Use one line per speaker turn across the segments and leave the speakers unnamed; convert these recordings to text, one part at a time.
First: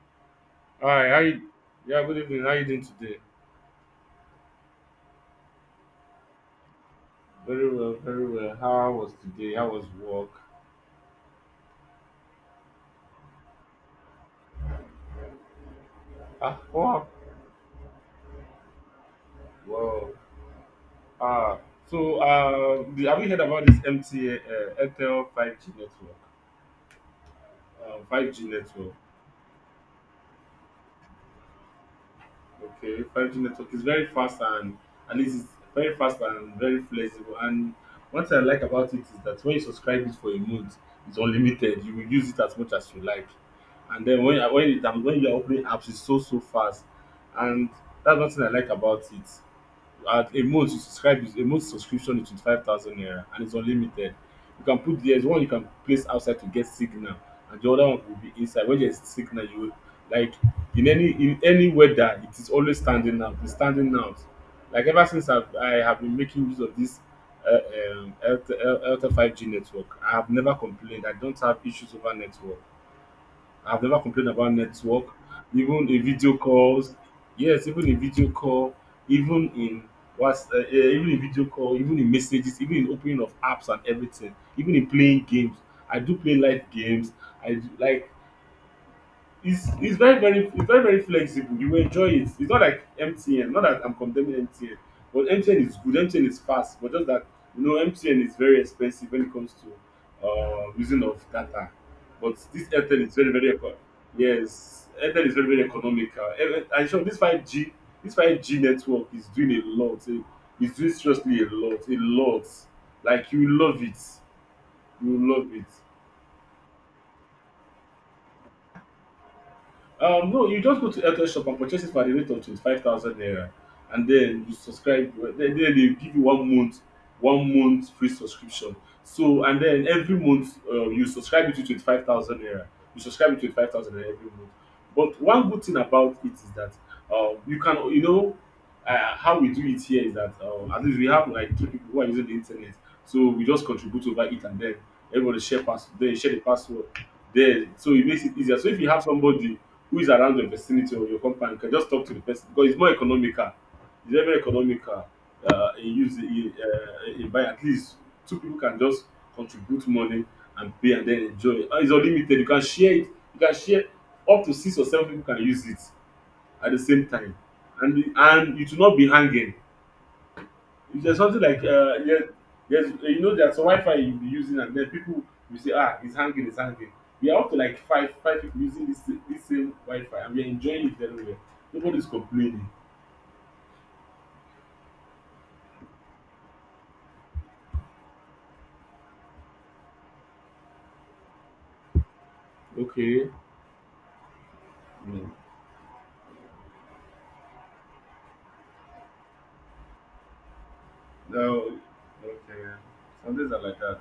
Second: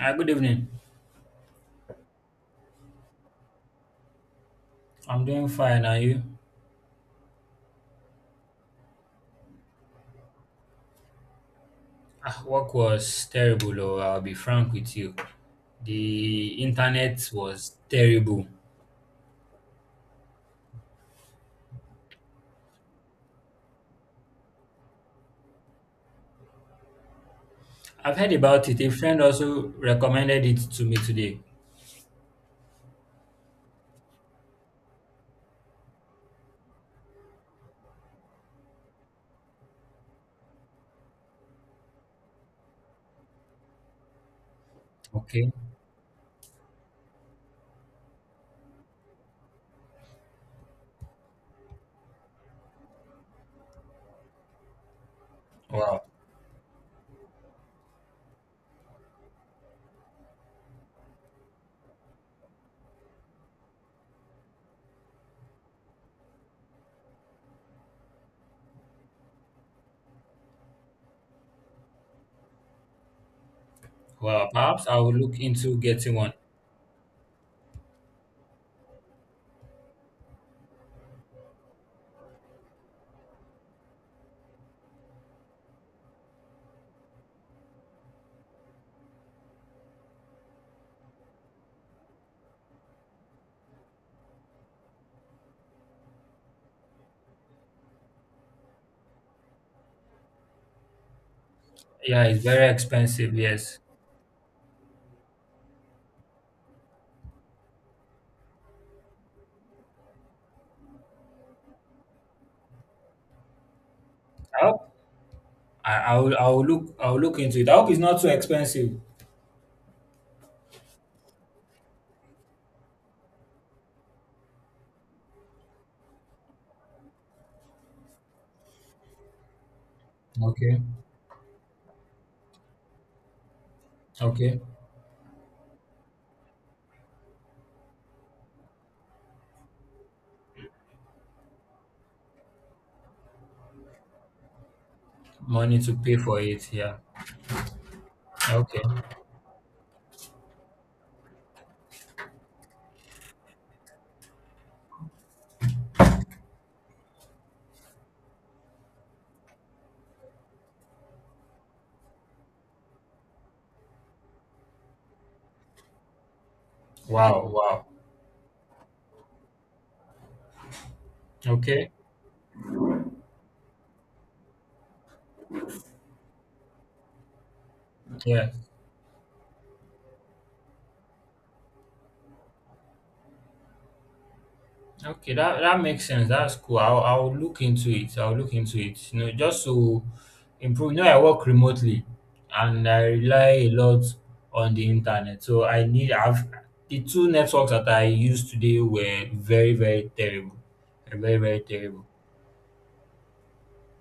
Hi, good evening.
Hi, how you? Yeah, good evening. How you doing today?
I'm doing fine. Are you?
Very well, very well. How was today? How was work?
Work was terrible, or I'll be frank with you.
Ah,
The
what happened?
internet was terrible.
Wow. Ah, so have you heard about this MTA Airtel 5G network?
I've heard
5G
about it. A
network.
friend also recommended it to me today.
Okay, 5G network is very fast and it is very fast and very flexible. And one thing I like about it is that when you subscribe it for a month, it's unlimited. You will use it as much as you like. And then when you are
Okay.
opening apps, it's so fast. And that's one thing I like about it. At a month you subscribe, a month subscription is 25,000 naira, and it's unlimited. You can put, there is one you can
Wow.
place outside to get signal, and the other one will be inside when there is signal. You will, like, in any weather, it is always standing out, it's standing out. Like ever since I have been making use of this airtel 5G network, I have never complained. I don't have issues over network. I've never complained
Well,
about
perhaps I
network,
will look into
even in
getting one.
video calls. Yes, even in video call, even in even in video call, even in messages, even in opening of apps and everything, even in playing games. I do play live games. I do, like, it's very very flexible. You will enjoy it. It's not like MTN. Not that I'm condemning MTN, but MTN is good. MTN is fast, but just that you know MTN is very expensive when it comes to using of data.
Yeah,
But
it's very
this Airtel is
expensive.
very very
Yes.
yes, Airtel is very very economical. I'm sure this 5G this 5G network is doing a lot. It's doing seriously a lot, a lot. Like you will love it,
I hope
you will love it.
I will. I will look into it. I hope it's not too expensive.
No, you just go to Airtel shop and purchase it for the rate of 25,000 naira, and then you subscribe. Well, then they give you one month free subscription. So and then every month
Okay.
you subscribe it to 25,000 naira. You subscribe it to 25,000 naira every month.
Okay.
But one good thing about it is that you can, you know, how we do it here is that at least we have like three people who are using the internet, so we just contribute over it, and then everybody share
Money
pass,
to
they
pay
share
for
the
it.
password.
Yeah.
There, so it makes it easier. So if
Okay.
you have somebody who is around your vicinity or your company, you can just talk to the person, because it's more economical, it's very very economical. In use in buy, at least two people can just contribute money and pay and then enjoy, and it's unlimited. You can share it. You can share, up to six or seven people can use it at the same time.
Wow. Wow.
And it will not be hanging. Is there something like
Okay.
yes, yes, you know there's a Wi-Fi you'll be using, and then people will say, ah, it's hanging, it's hanging. We are up to like five
Yeah.
people using this same Wi-Fi, and we're enjoying it very well. Nobody's complaining.
Okay, that makes sense. That's cool. I'll look into it. I'll look into it. Just to improve. I work remotely, and I
Okay.
rely a lot on the internet. So I need. I've The two networks that I used today were very very terrible. They're very very
No,
terrible.
okay, yeah. Some days are like that.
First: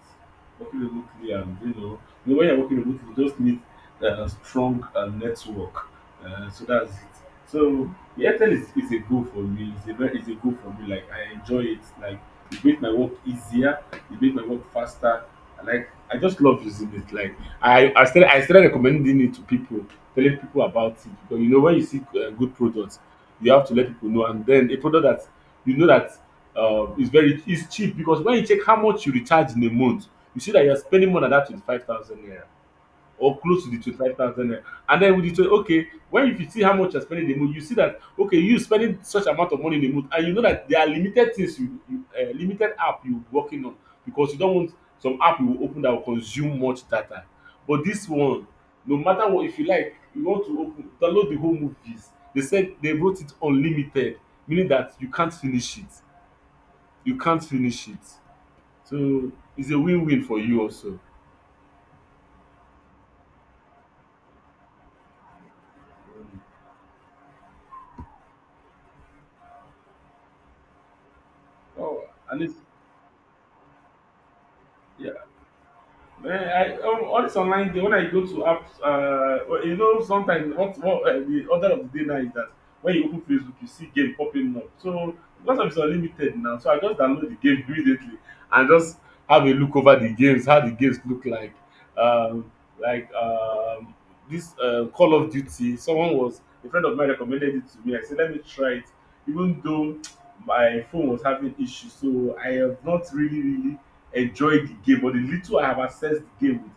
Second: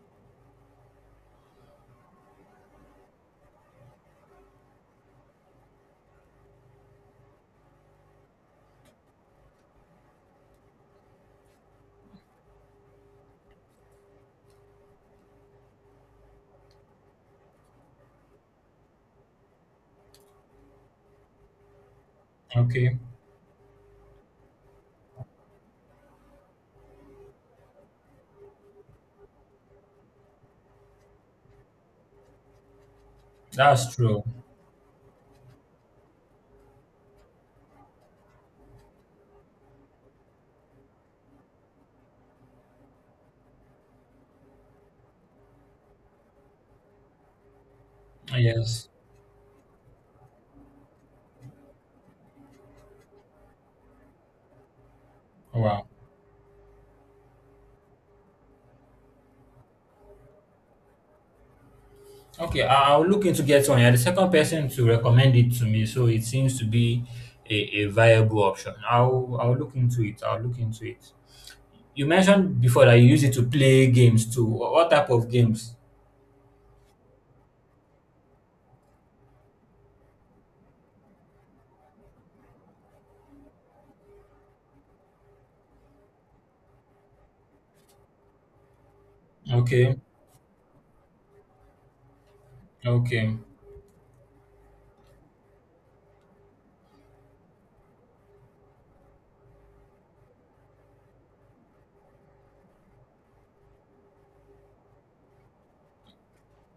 Working remotely, and when you're working remotely, you just need a strong network. So that's it. So Airtel is a goal for me. It's a goal for me. Like I enjoy it. Like it makes my work easier. It makes my work faster. I Like I just love using it. Like I started recommending it to people, telling people about it, because you know when you see good
Okay,
products, you have to let people know. And then a product that you know that it's very it's cheap because when you check how much you recharge in a month, you see that you're spending more than that 25,000 naira, or close to the
that's
twenty five
true.
thousand naira. And then with the 20, okay, when, if you see how much you're spending in a month, you see that okay, you spending such amount of money in a month, and you know that there are limited things you, limited app you working on, because you don't want some app you will open that will consume much data. But this one,
Yes.
no matter what, if you like, you want to open, download the whole movies. They said they wrote it unlimited, meaning that you can't
Oh,
finish it,
wow.
you can't finish it. So it's a win-win for you also.
Okay, I'll look into get one. You're the second person to recommend it to me, so it
Mm.
seems to be a, a viable option. I'll look into it. I'll look into it.
Oh,
You
and it's,
mentioned before that you use it to play games too. What type
yeah.
of games?
Eh, all this online thing, when I go to apps, well, you know, sometimes what the order of the day now is that when you open Facebook, you see game popping up. So because of it's unlimited now, so I just download the game immediately, and just have a look
Okay,
over the games, how the games look like. Um, like
okay.
this Call of Duty, someone was a friend of mine recommended it to me. I said, let me try it, even though my phone was having issues, so I have not really, really enjoyed the game. But the little I have accessed the game with,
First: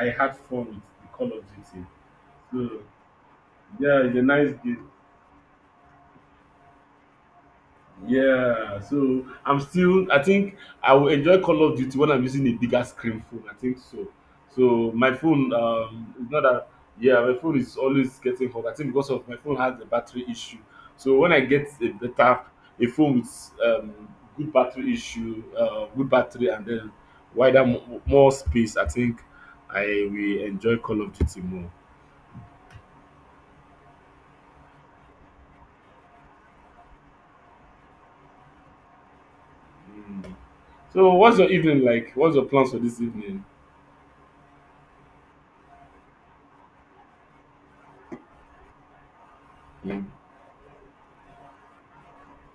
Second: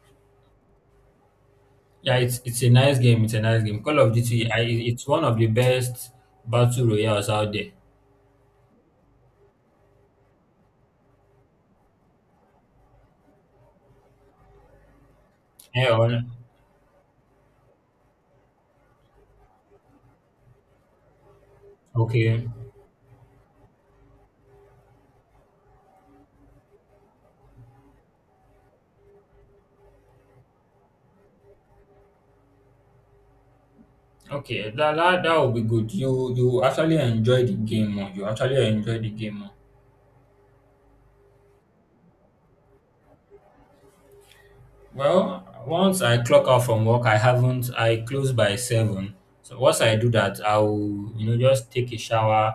I had fun with the Call of Duty.
Yeah, it's a
So
nice game. It's a nice game. Call
yeah,
of
it's a
Duty.
nice game.
It's one of the best battle royales out there.
Yeah, so I'm still, I think I will enjoy Call of Duty when I'm using a bigger screen phone. I think so. So my phone
Yeah. Well,
is not that, yeah, my phone is always getting hot. I think because of my phone has a battery issue. So when I get
okay.
a phone with good battery issue, good battery, and then wider more space, I think I will enjoy Call of Duty more.
Okay. That would be good. You actually enjoy the game more. You actually enjoy the game more.
Mm. So what's your evening like? What's your plans for this evening?
Well, once I clock out from work, I haven't. I close by seven. So once I
Mm.
do that, I'll just take a shower,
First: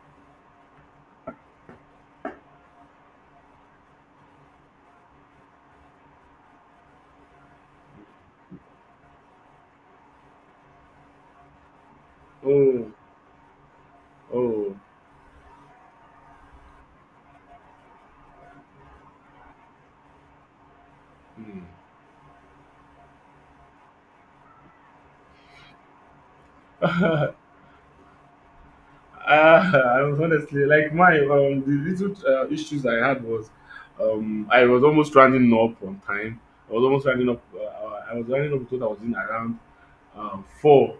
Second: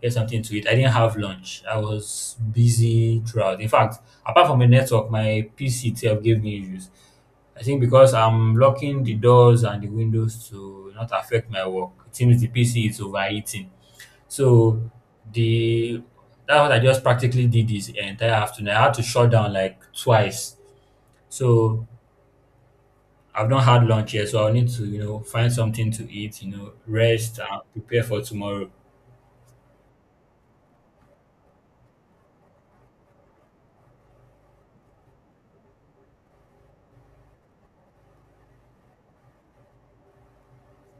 get something to eat. I didn't have lunch. I was busy throughout. In fact, apart from the network, my PC itself gave me issues. I think because I'm locking the doors and the windows to not affect my work. It seems the PC
Oh,
is overheating.
oh.
So the that's what I just practically did this entire afternoon. I had to shut down like twice.
Mm.
So I've not had lunch yet, so I'll need to, find something to eat, rest and prepare for tomorrow.
Uh, I was honestly like my the little issues I had was I was almost running up on time. I was almost running up. I was running up to, I was in around four.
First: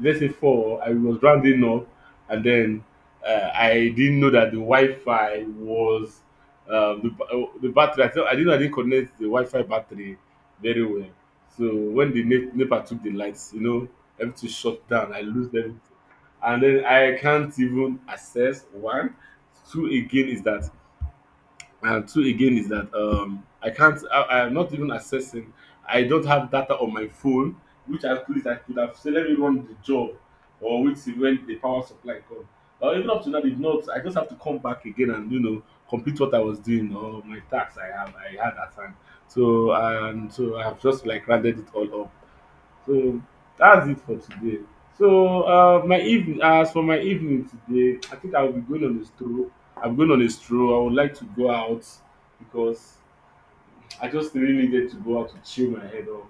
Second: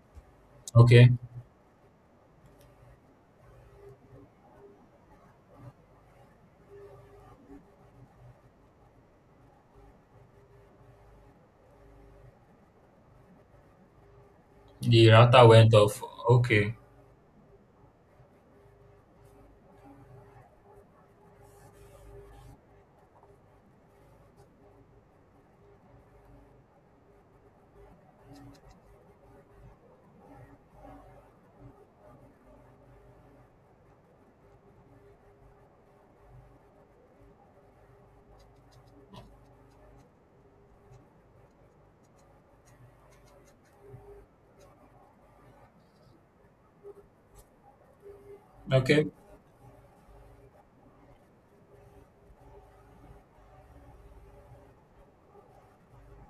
Let's say four. I
Okay.
was rounding up, and then I didn't know that the Wi-Fi was the the battery. I thought, I didn't know I didn't connect the Wi-Fi battery very well. So when the NEPA took the lights, everything shut
The
down. I
router
lose
went
everything.
off.
And
Okay.
then I can't even access one. Two again is that, and two again is that I can't. I'm not even accessing. I don't have data on my phone, which I could have said, let me run the job, or which is when the power supply comes. Or even up to now, if not, I just have to come back again and complete what I was doing, or my tasks I had at time. So and so I have just like rounded it all up. So that's it for today. So as for my evening today, I think I will be going on
Okay.
a stroll. I'm going on a stroll. I would like to go out, because I just really needed to go out to chill my head off.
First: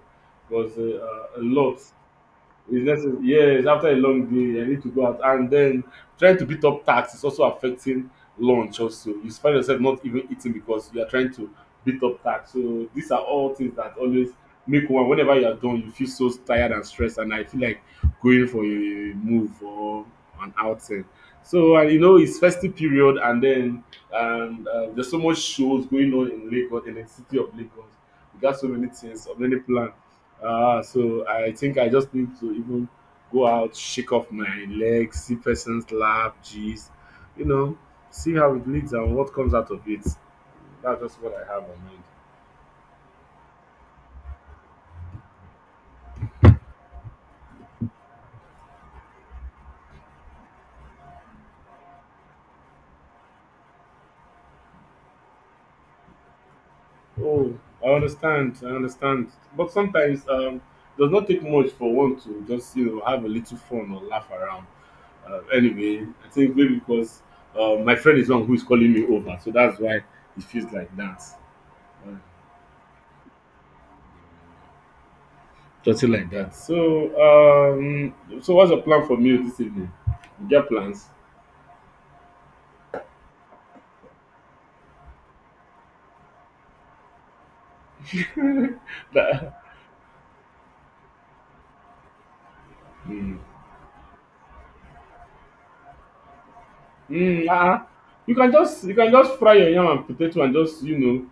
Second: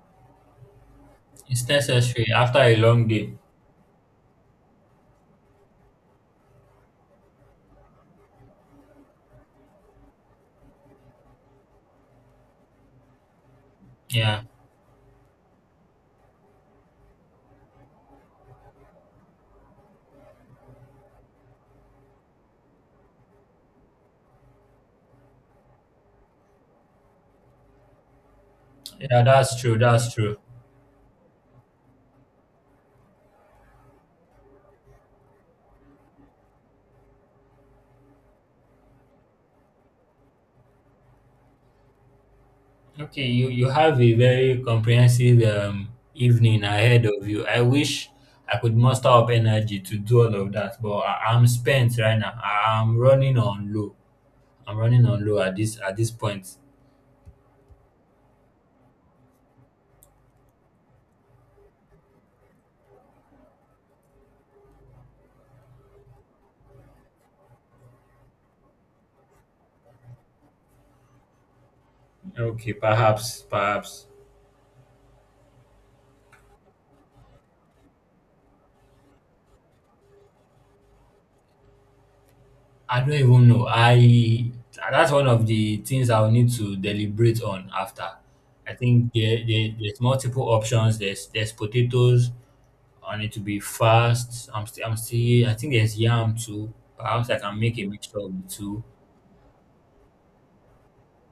Because a
It's
lot,
necessary after a
it's
long
necessary.
day.
Yes, after a long day, I need to go out. And then trying to beat up tax is also affecting lunch also. You find yourself not even eating because you are trying to beat up tax. So these are all things that always
Yeah.
make one, whenever you are done, you feel so tired and stressed. And I feel like going for a move or an outing. So and it's festive period, and then there's so much shows going on in Lagos, in the city of Lagos. We got so many
Yeah,
things, so many
that's true.
plans.
That's true.
Ah, so I think I just need to even go out, shake off my legs, see persons laugh, geez, you know, see how it leads and what comes out of it. That's just what I have on mind.
Okay, you have a very comprehensive evening ahead of you. I wish I could muster up energy to do all of that, but I'm spent right now. I'm running on low. I'm running on low at this point.
Oh, I understand, I understand. But sometimes it does not take much for one to just have a little fun or laugh around. Anyway, I think maybe because my friend is one who is calling me over, so that's why it feels like that. Uh,
Okay, perhaps, perhaps.
Something like that. So, what's your plan for meal this evening? You get plans?
I don't even know. I That's one of the things I'll need to deliberate on after. I think there,
that,
there there's multiple options. There's potatoes. I need
mm,
to be fast. I'm still. I think there's yam too. Perhaps I can make a
ah,
mixture of the two.
you can just fry your yam and potato and just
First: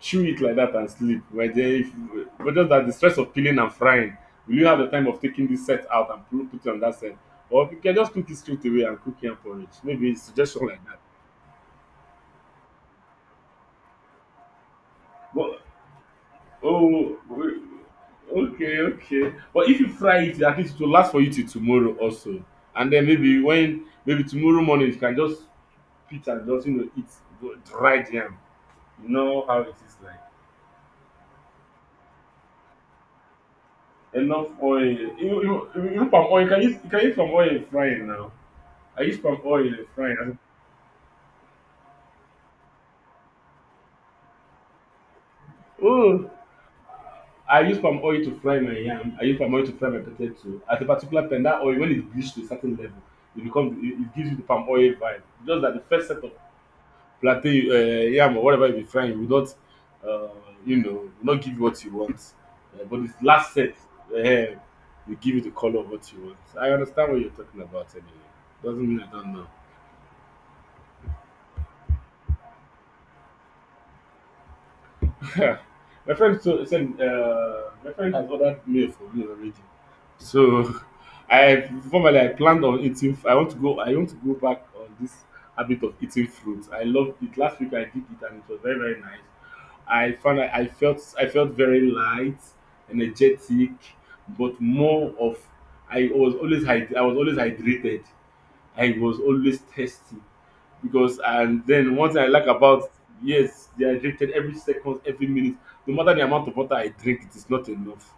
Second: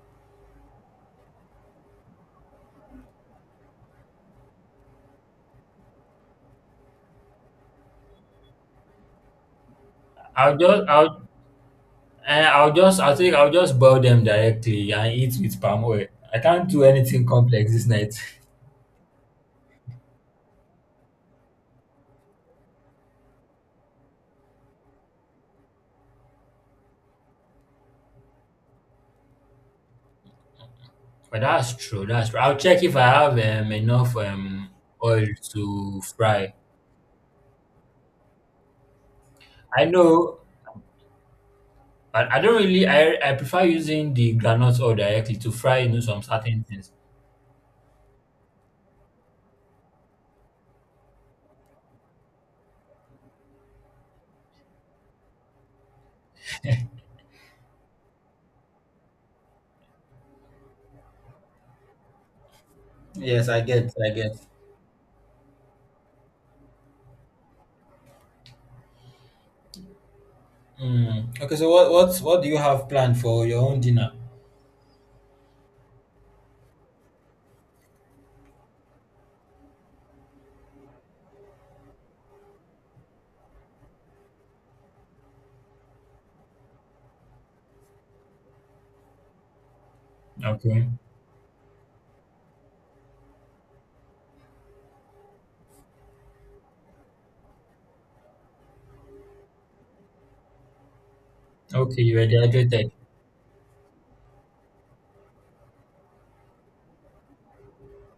chew it like that and sleep. But then if but just that the stress of peeling and frying, will you have the time of taking this set out and put it on that set? Or you can just cook it straight away and cook yam porridge. Maybe it's
I'll
suggestion like
just I'll eh, I'll just I think I'll just boil them directly and eat
that.
with palm oil. I can't do
Oh,
anything
w-
complex this night.
okay, okay. But if you fry it, at least it will last for you till tomorrow also. And then maybe tomorrow morning you can just pit and just eat dry jam. You know how it is like.
But that's true. That's true. I'll check if I have enough
Enough oil. You,
oil
you, you,
to
you palm oil. You
fry.
can use you can use palm oil in frying now. I use palm oil
I
in
know
frying.
I don't really I prefer using the granite oil directly to fry some
Oh,
certain things.
I use palm oil to fry my yam. I use palm oil to fry my potato. At a particular point, that oil when it's bleached to a certain level, it gives you the palm oil vibe. Just that the first set of plantain yam or whatever you be frying will not um you know will not give you what you want but this
Yes,
last
I
set
get, I get.
um will give you the colour of what you want. I understand what you're talking about anyway. Doesn't mean I don't know.
Mm. Okay, so what do you have planned for your own dinner?
My friend has ordered meal for me already. So I planned on eating I want to go back on this habit of eating fruits. I loved it. Last week I did it and it was very very nice. I
Okay.
felt I felt very light, energetic, but more of I was always I was always hydrated. I was always thirsty because and then
Okay,
one
you
thing
were
I like about
dehydrated.
yes, dehydrated every second, every minute, no matter the amount of water I drink, it is not enough.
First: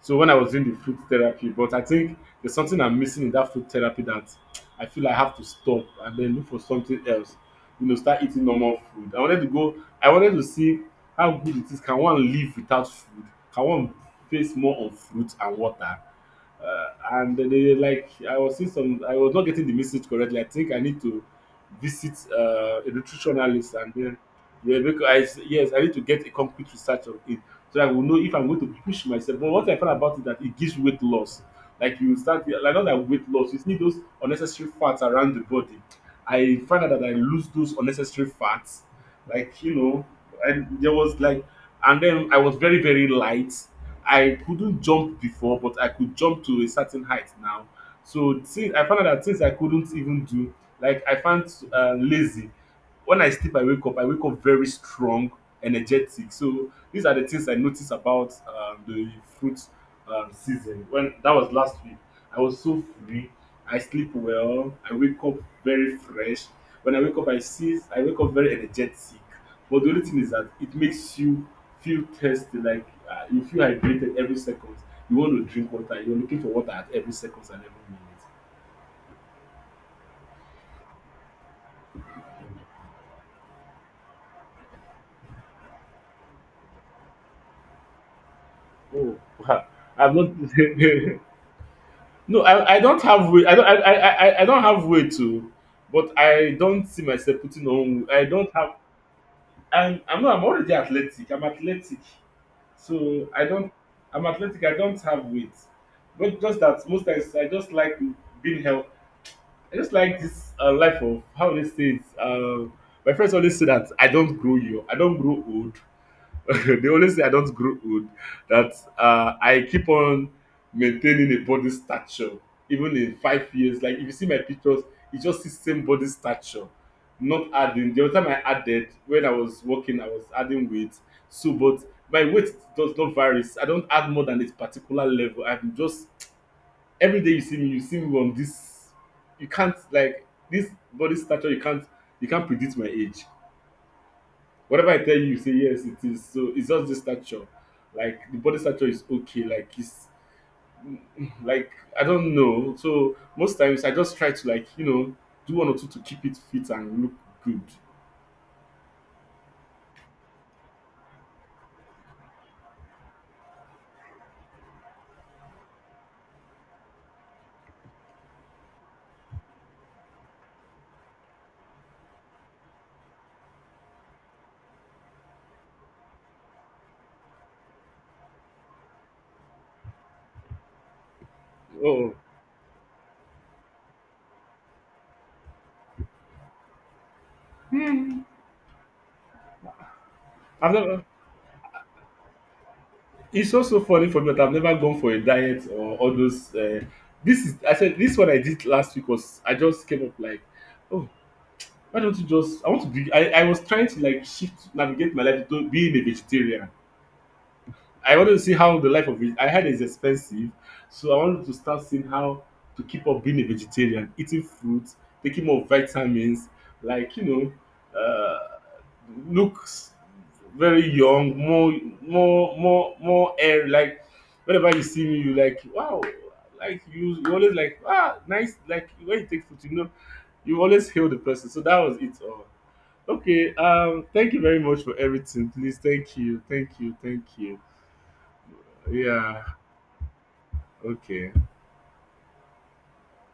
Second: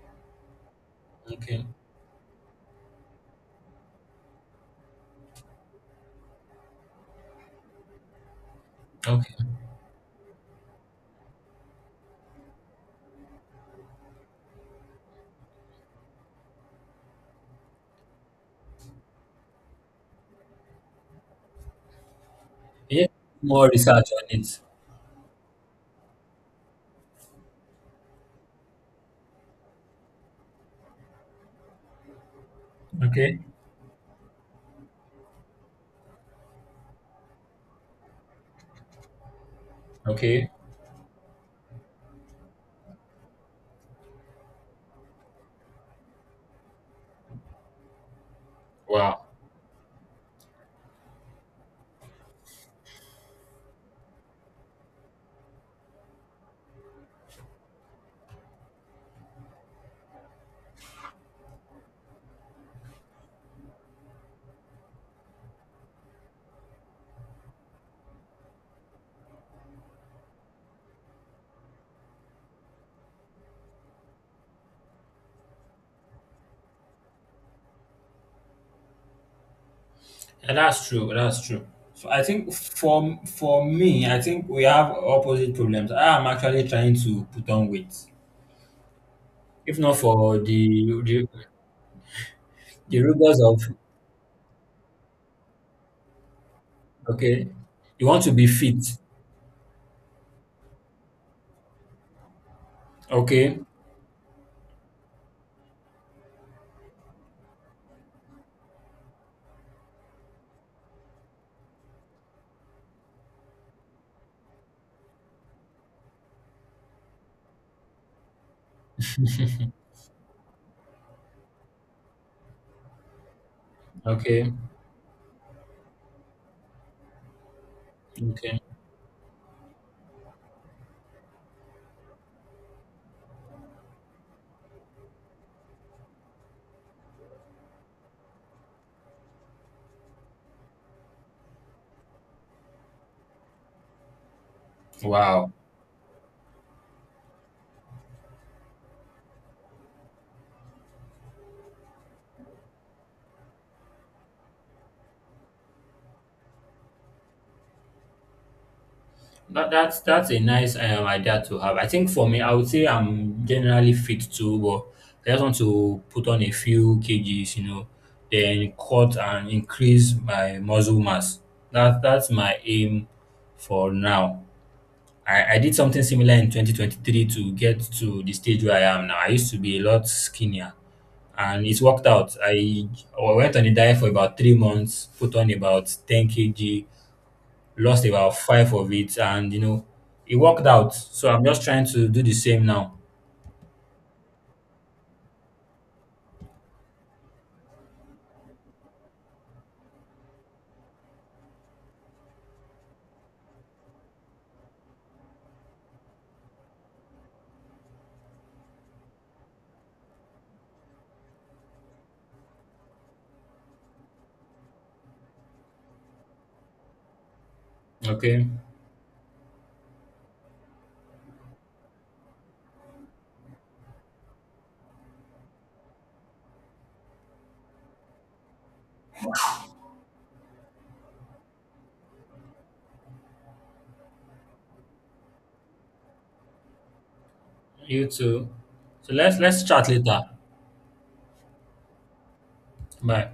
So when I was doing the food therapy,
Okay.
but I think there's something I'm missing in that food therapy that I feel I have to stop and then look for something else. You know, start eating normal food. I
Okay.
wanted to go. I wanted to see how good it is. Can one live without food? Can one face more on fruit and water? uh, and they like I was seeing some. I was not getting the message correctly. I think I need to visit a
Yeah. More
nutritionalist and
research
then
on it.
yeah, because yes, I need to get a complete research of it so I will know if I'm going to push myself. But what I found about it that it gives weight loss. Like you start like not like weight
Okay.
loss, you see those unnecessary fats around the body. I find out that I lose those unnecessary fats. Like, you know,
Okay.
and there was like and then I was very, very light. I couldn't jump before, but I could jump to a certain height now. So since I found out
Wow.
that things I couldn't even do, like I found lazy. When I sleep, I wake up very strong, energetic. So these are the things I noticed about the fruit season. When that was last week, I was so free. I sleep well. I wake up very fresh. When I wake up, I wake up very energetic. But the only thing is that it makes you feel thirsty, like you feel hydrated every second. You want to drink water. You're looking for water at every second and
And that's true. That's true. So I think for me, I think we have opposite problems. I am actually trying to put on weight.
every minute. Oh,
If not
I've not.
for the the,
No, I
the
don't have
rigors
way. I
of.
don't. I don't have way to, but I don't see myself
Okay.
putting
You
on.
want
I
to be
don't have.
fit.
I'm. I'm not. I'm already athletic. I'm athletic, so I
Okay.
don't. I'm athletic. I don't have weight, but just that most times I just like being healthy. I just like this life of how they say it. My friends always say that I don't grow young. I don't grow old. They always say I don't grow old, that I keep on maintaining a body stature, even in 5 years. Like if you see my
Okay.
pictures, it's just the same body stature, not adding. The other time I
Okay.
added when I was working, I was adding weight. So, but my weight does not vary. I don't add more than a particular level. I'm just every day you see me on this. You can't like this body stature. You can't predict my age. Whatever I tell you, you
Wow.
say yes, it is. So it's just the stature. Like the body stature is okay. Like it's mm, like I don't know. So most times I just try to like do one or two to keep it fit and look good.
That's a nice idea to have. I think for me, I would say I'm generally fit too, but I just want to put on a few kgs, then cut and increase my muscle mass. That's my aim for now. I did something similar in 2023 to get to the stage where I am now. I used to be a lot skinnier. And it worked
Oh,
out. I went on a diet for about 3 months, put on about 10 kg, lost about five of it, and it worked
I've
out.
never.
So I'm just trying to do the same now.
It's also funny for me that I've never gone for a diet or all those. This is I said this one I did last week was I just came up like, oh, why don't you just? I want to be. I was trying to like shift navigate my life to being a vegetarian I wanted to see how the life of it. I heard it's expensive, so I wanted to start seeing how to keep up being a vegetarian, eating fruit, taking more vitamins, like know,
Okay,
uh, looks very young, more air. Like whenever you see me, you like wow, like you always like ah nice. Like when you take food, you know, you always hail the person. So that was it all. Okay, thank you very much for everything. Please, thank you, thank you, thank you.
you too. So let's
Yeah.
let's chat later.
Okay.
Bye.